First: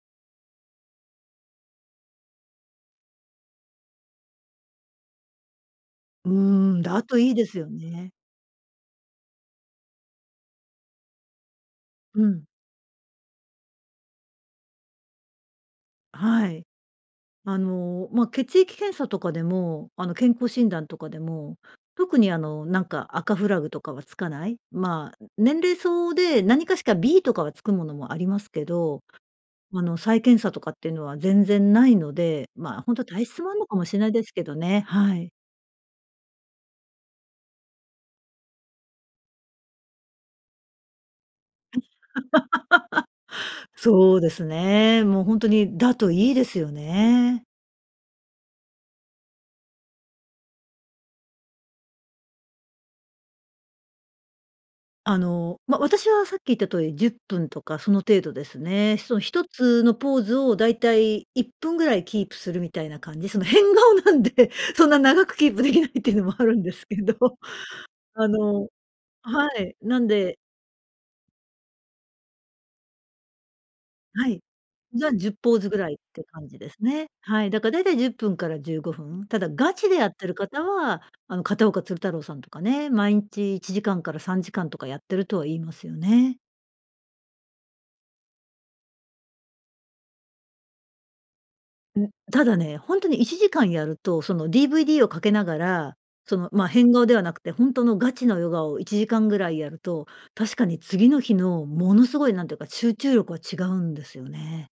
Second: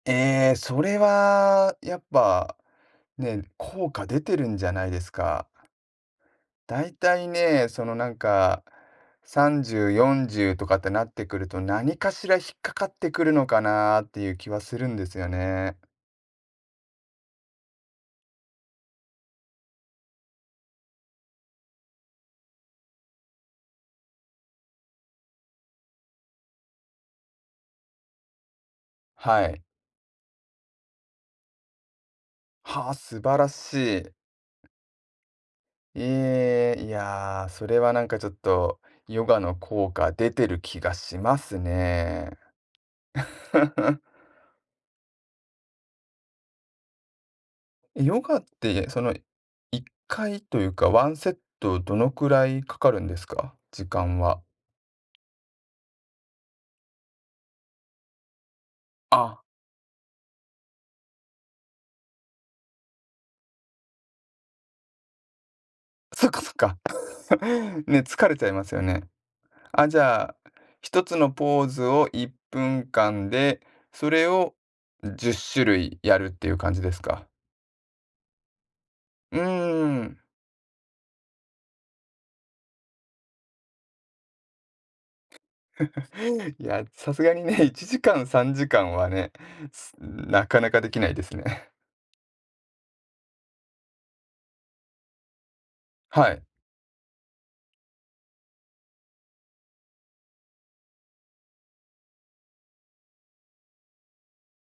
ええ、それはやっぱ、ね、効果出てるんじゃないですか。うん、だいだたといいいですね、よその、なね。んか30、40とかってなってくると、何かうしら引ん。っかかってくるのかなっていう気はするんですよね。はい。あの、ま、血液検査とかでも、あの、健康診断とかでも、特にあの、なんか赤フラグとかはつかない、まあ、年齢相応で、何かしか B とかはつくものもありますけど、はい。あの、再検査とかっていうのは全然ないので、ま、はほあ、んとは素体晴質らもあんのかもししない。いですけどね、はい。ええ、いや、それはなんかちょっと、ヨガの効果出てる気がしますね。そうですね。もうほんとに、だといいですよね。え、ヨガって、その、1回というか、ワンセットどのくらいかかるんですか？時間は。あの、ま、私はさっき言った通り10分とかその程度ですね。そのひあ。とつのポーズをだいたい1分ぐらいキープするみたいな感じ、その変顔なんでそんな長くキープできないっていうのそっもかあそっるんでか。すけど、ね、疲あれちゃいまのすよね。はい、あ、じなんゃあ、で1つのポーズを1分間で、それはい。をじゃあ、じじゅゅっっポしーゅズぐるらいっいやてるっ感ていうじで感じすですね。か？はい、だかだいたい10分から15分。うたーだガチでやっん。てる方は、あの片岡鶴太郎さんとかね、毎日1時間から3時間とかやってるとは言いますよ ね。おお、いや、さすがにね1時間、3時間はね、すなかなかできないですね。ん、ただね、ほんとに1時間やると、その DVD をかけながら、はそい。の、ま、変顔ではなくてほんとのガチのヨガを1時間ぐらいやると、確かに次の日のものすごいなんていうか、集中力は違うんですよね。